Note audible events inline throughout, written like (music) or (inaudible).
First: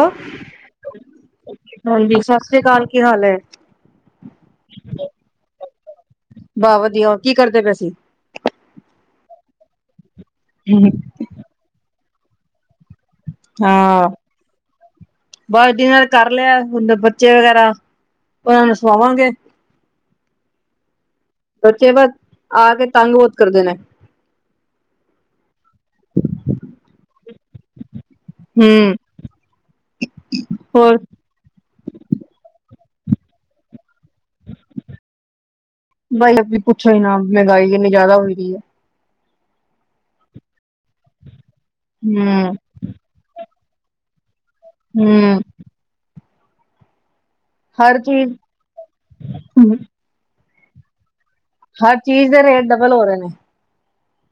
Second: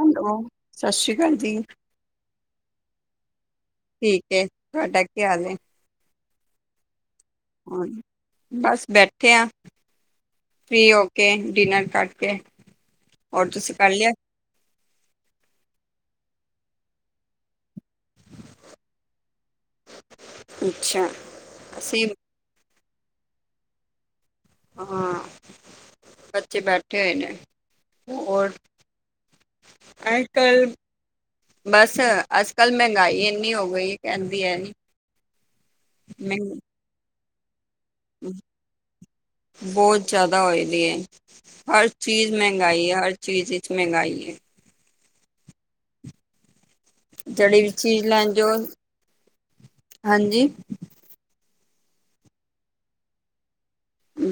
Hello, ਸਤਿ ਸ਼੍ਰੀ ਅਕਾਲ ਜੀ। ਹਾਂਜੀ, ਸਤਿ ਸ੍ਰੀ ਅਕਾਲ, ਕੀ ਹਾਲ ਹੈ? ਠੀਕ ਏ। ਤੂਹਾਡਾ ਕੀ ਹਾਲ ਹੈ? ਬਾਹ ਵਧੀਆ ਕੀ ਕਰਦੇ ਪਏ ਹਾਂ, ਸੀ? ਬਸ ਬੈਠੇ ਆ, ਫ੍ਰੀ ਹੋ ਕੇ, ਡਿਨਰ ਕਰਕੇ। ਹੋਰ ਤੁਸੀਂ ਕਰ ਹਾਂ, ਲਿਆ? ਬਸ ਡਿਨਰ ਕਰ ਲਿਆ। ਹਣ ਬੱਚੇ ਵਗੈਰਾ ੳਨਾਂ ਨੂੰ ਸੁਵਾਵਾਂਗੇ। ਅੱਛਾ। ਬੱਚੇ ਅਸੀਂ ਬਸ, ਆ ਕੇ ਤੰਗ ਬਹੁਤ ਕਰਦੇ ਨੇ। ਹਾਂ, ਬੱਚੇ ਬੈਠੇ ਹੋਏ ਨੇ। ਔਰ, ਹੂੰ ਅੱਜ -ਕੱਲ੍ਹ ਹੋਰ ਬਸ, ਅੱਜ-ਕੱਲ੍ਹ ਮਹਿੰਗਾਈ ਇੰਨੀ ਹੋ ਗਈ। ਕਹਿੰਦੀ ਹੈ ਨੀ, ਬਾਈ ਮੈਨ ਅ ਪੁੱਛੋ ਈ ਨਾ, ਮਹਿੰਗਾਈ ਇੰਨੀ ਜ਼ਿਆਦਾ ਹੋਈ ਦੀ ਏ। ਬਹੁਤ ਜ਼ਿਆਦਾ ਹੋਏ ਦੀ ਹੈ, ਹਰ ਚੀਜ਼ ਹੂੰ ਮਹਿੰਗਾਈ, ਹਰ ਚੀਜ਼ ਚ' ਮਹਿੰਗਾਈ ਹੈ। ਹਮ। ਜਿਹੜੀ ਵੀ ਚੀਜ਼ ਲੈਣ ਜੋ, ਹਾਂਜੀ? ਹਰ ਚੀਜ਼ ਦੇ ਰੇਟ, ਡਬਲ ਹੋ ਰਹੇ ਨੇ।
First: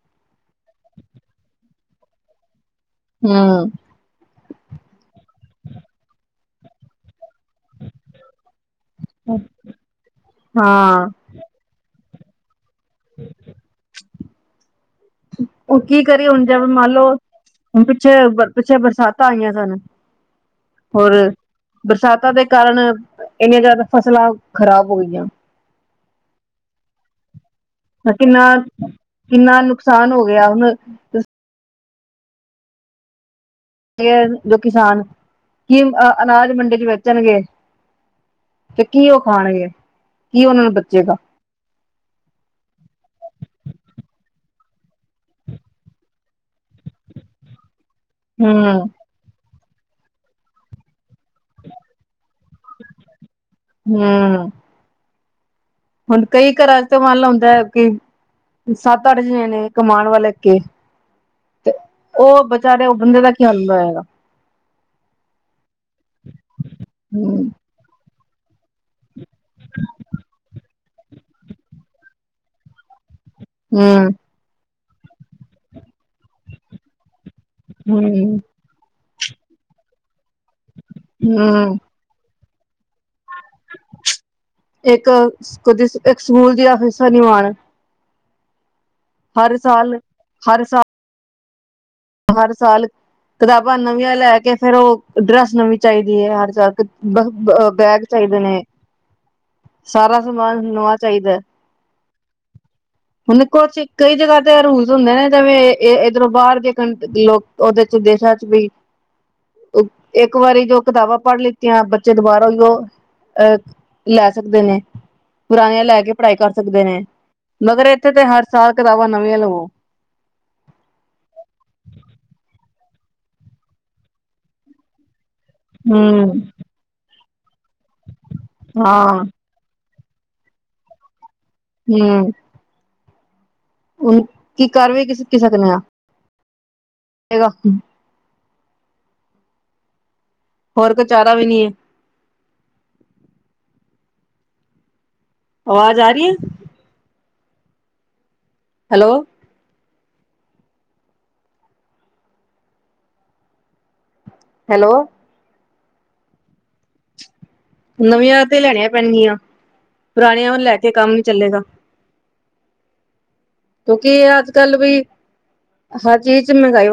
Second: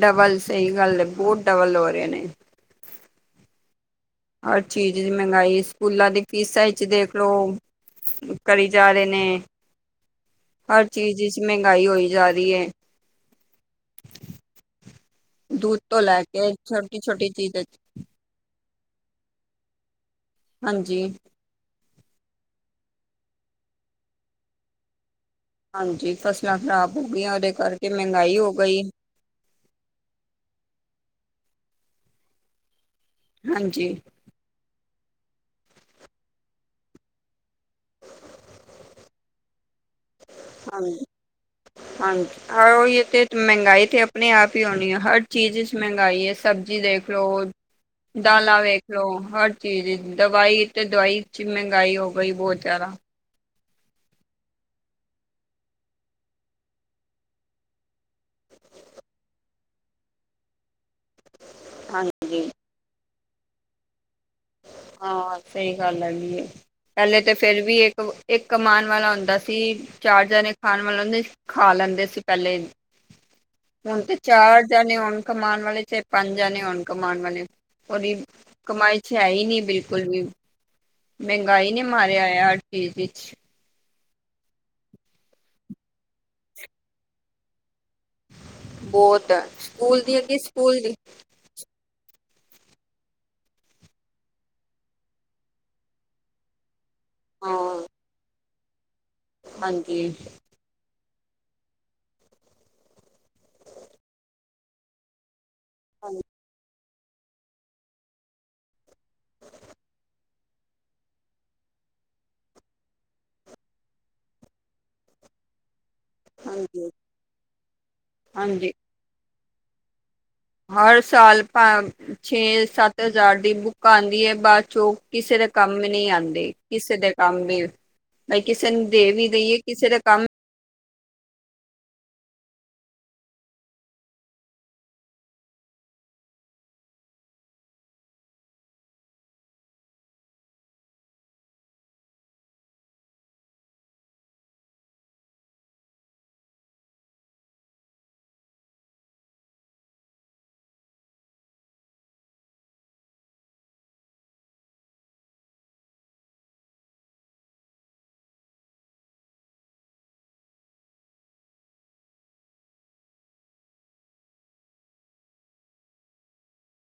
ਡਬਲ, ਸਹੀ ਗੱਲ ਹੈ, ਬਹੁਤ ਡਬਲ ਹੋ ਰਹੇ ਨੇ। ਹਮ। ਹਰ ਚੀਜ਼ ਮਹਿੰਗਾਈ, ਸਕੂਲਾਂ ਦੀ ਫੀਸਾਂ ਵਿੱਚ ਦੇਖ ਲਓ ਕਰੀ ਜਾ ਰਹੇ ਨੇ, ਹਰ ਹਾਂ ਚੀਜ਼ ਵਿੱਚ ਮਹਿੰਗਾਈ ਹੋਈ ਜਾ ਰਹੀ ਹੈ। ਦੁੱਧ ਉਹ ਤੋਂ ਕੀ ਲੈ ਕਰੀ ਹੁਣ, ਕੇ ਜਵੇ ਮੰਨ ਛੋਟੀ ਲਓ, ਛੋਟੀ ਚੀਜ਼ ਹੁਣ ਪਿੱਛੇ, ਪਿੱਛੇ ਬਰਸਾਤਾਂ ਆਈਆਂ ਸਨ। ਹਾਂਜੀ ਹੋਰ ਬਰਸਾਤਾਂ ਦੇ ਕਾਰਨ, ਇੰਨੀਆਂ ਜ਼ਿਆਦਾ ਫਸਲਾਂ ਖ਼ਰਾਬ ਹੋ ਗਈਆਂ। ਹਾਂਜੀ, ਫਸਲਾਂ ਖ਼ਰਾਬ ਹੋ ਗਈਆਂ ਉਹਦੇ ਕਰਕੇ ਮਹਿੰਗਾਈ ਕਿੰਨਾ, ਹੋ ਗਈ ਕਿੰਨਾ ਨੁਕਸਾਨ ਹੋ ਗਿਆ ਹੁਣ ਹਾਂਜੀ। ਜੋ ਕਿਸਾਨ, ਕੀ ਅ ਅਨਾਜ ਮੰਡੇ 'ਚ ਵੇਚਣਗੇ ਤੇ ਕੀ ਓ ਖਾਣਗੇ, ਕੀ ਓਨਾਂ ਨੂੰ ਹਾਂਜੀ ਬਚੇਗਾ? (inaudible) ਹਾਂਜੀ, ਓਈਓ ਤੇ ਮੈਂਗਾਈ ਤੇ ਅਪਨੇ ਆਪ ਈ ਹੋਣੀ ਐ, ਹਰ ਚੀਜ਼ ਚ ਮੈਂਗਾਈ ਐ ਸਬਜੀ ਦੇਖ ਲੋ, ਦਾਲਾਂ ਹੂੰ ਵੇਖ ਲੋ। ਦਵਾਈ ਤੇ ਦਵਾਈ ਚ ਮੈਂਗਾਈ ਹੋ ਗਈ ਬੋਤ ਜਾਦਾ। ਹੁੰ। ਹੁਣ ਕਈ ਘਰਾਂ ਤੇ ਮਨ ਲੋ ਹੁੰਦੈ, ਕਿ ਸੱਤ-ਅੱਠ ਜਣੇ ਨੇ ਕਮਾਣ ਵੱਲ ਅੱਗੇ ਹਾਂਜੀ ਓ ਬਚਾਰੇ ਓ ਬੰਦੇ ਦਾ ਕੀ ਹਾਲ ਹੁੰਦਾ ਹੋਏਗਾ? ਹਾਂ, ਸਈ ਗੱਲ ਹੈਗੀ ਏ। ਪੈਲੇ ਤੇ ਹੂੰ ਫੇਰ ਵੀ ਏਕ ਏਕ ਕਮਾਨ ਵਾਲਾ ਹੁੰਦਾ ਸੀ ਚਾਰ ਜਨੇ ਖਾਣ ਵਾਲੋਂ ਹੁੰਦੇ ਸੀ, ਖਾ ਲੈਂਦੇ ਸੀ ਪੈਲੇ ਹੁਣ ਹੂੰ ਤੇ ਚਾਰ ਜਣੇ ਹੋਣ ਕਮਾਨ ਵਾਲੇ ਚਾਏ ਪੰਜ ਜਾਣੇ ਹੋਨ ਕਮਾਣ ਵਾਲੇ ਓਦੀ ਹੂੰ ਕਮਾਈ ਛ ਹੈ ਈ ਨੀਂ ਬਿਲਕੁਲ ਵੀ, ਮੈਂਹਗਾਈ ਹੂੰ ਨੇ ਮਾਰੇਆ ਹਰ ਚੀਜ ਵਿੱਚ। ਏਕ ਓਦੇ ਏਕ ਸਕੂਲ ਦੀਆਂ ਫੀਸਾਂ ਨੀਂ ਮਾਨ। ਬੋਤ ਸਾਲ ਸਕੂਲ ਦੀ ਹੈਗੀ, ਹਰ ਸਕੂਲ ਸਾਲ ਦੀ। ਹਰ ਸਾਲ ਕਤਾਬਾਂ ਨਵੀਆਂ ਲੈ ਕੇ ਫੇਰ ਓ ਡਰੈਸ ਨਵੀਂ ਚਾਈਦੀ ਐ, ਹਰ ਸਾਲ। ਬ ਹਾਂ ਬੈਗ ਚਾਈਦੇ ਨੇ। ਹਾਂਜੀ ਸਾਰਾ ਸਮਾਨ ਨਵਾਂ ਚਾਈਦੈ। ਹੁਨ ਏਖੋ ਅੱਥੇ ਕਈ ਜਗ੍ਹਾ ਤੇ ਅ ਰੂਲ ਹੁੰਦੇ ਨੇ ਜਿਵੇਂ ਏ ਏਧਰੋਂ ਬਾਰ ਜੇ ਕਣਕ ਦੀ ਓ ਓਦੇ ਚ ਦੇਸਾਂ ਚ ਵੀ ਏਕ ਵਾਰੀ ਜੋ ਕਤਾਬਾਂ ਪੜ੍ਹ ਲਿੱਤੀਆਂ ਬੱਚੇ ਦੁਬਾਰਾ ਓਈਂਓ ਅਹ ਲੈ ਸਕਦੇ ਨੇ, ਪੁਰਾਨੀਂਆਂ ਲੈ ਕੇ ਪੜਾਈ ਕਰ ਸਕਦੇ ਹਾਂਜੀ ਨੇ। ਮਗਰ ਏਥੇ ਤੇ ਹਰ ਸਾਲ ਹਾਂਜੀ ਕਤਾਬਾਂ ਨਵੀਆਂ ਲਵੋ। ਹਰ ਸਾਲ ਪਾਂ ਛੇ-ਸੱਤ ਹਜ਼ਾਰ ਦੀ ਬੁੱਕਾਂ ਆਂਦੀਐ, ਬਾਦ ਚੋਂ ਕਿਸੇ ਦੇ ਕੰਮ ਨਈਂ ਹਮ ਆਂਦੀ, ਕਿਸੇ ਦੇ ਕੰਮ ਵੀ ਬਈ ਕਿਸੇ ਨੂੰ ਦੇ ਹਾਂ ਵੀ ਦੇਈਏ ਕਿਸੇ ਦਾ ਕੰਮ ਹੁੰ। ਹੁਣ ਕੀ ਕਾਰ ਵੀ ਕੀ ਸਕਦੇ ਆ? ਏਦਾਂ। ਹੋਰ ਕੋਈ ਚਾਰਾ ਵੀ ਨੀਏ। ਆਵਾਜ ਆ ਰੀਏ? ਹੈਲੋ। ਹੈਲੋ। ਨਵੀਆਂ ਤੇ ਲੈਣੀਆਂ ਪੈਣਗੀਆਂ, ਪੁਰਾਣੀਆਂ ਨੂੰ ਲੈ ਕੇ ਕੰਮ ਨੀਂ ਚੱਲੇਗਾ। ਕਿਉਂਕਿ ਐ ਅੱਜ-ਕੱਲ ਵੀ ਹਰ ਚੀਜ ਚ ਮੈਂਗਾਈ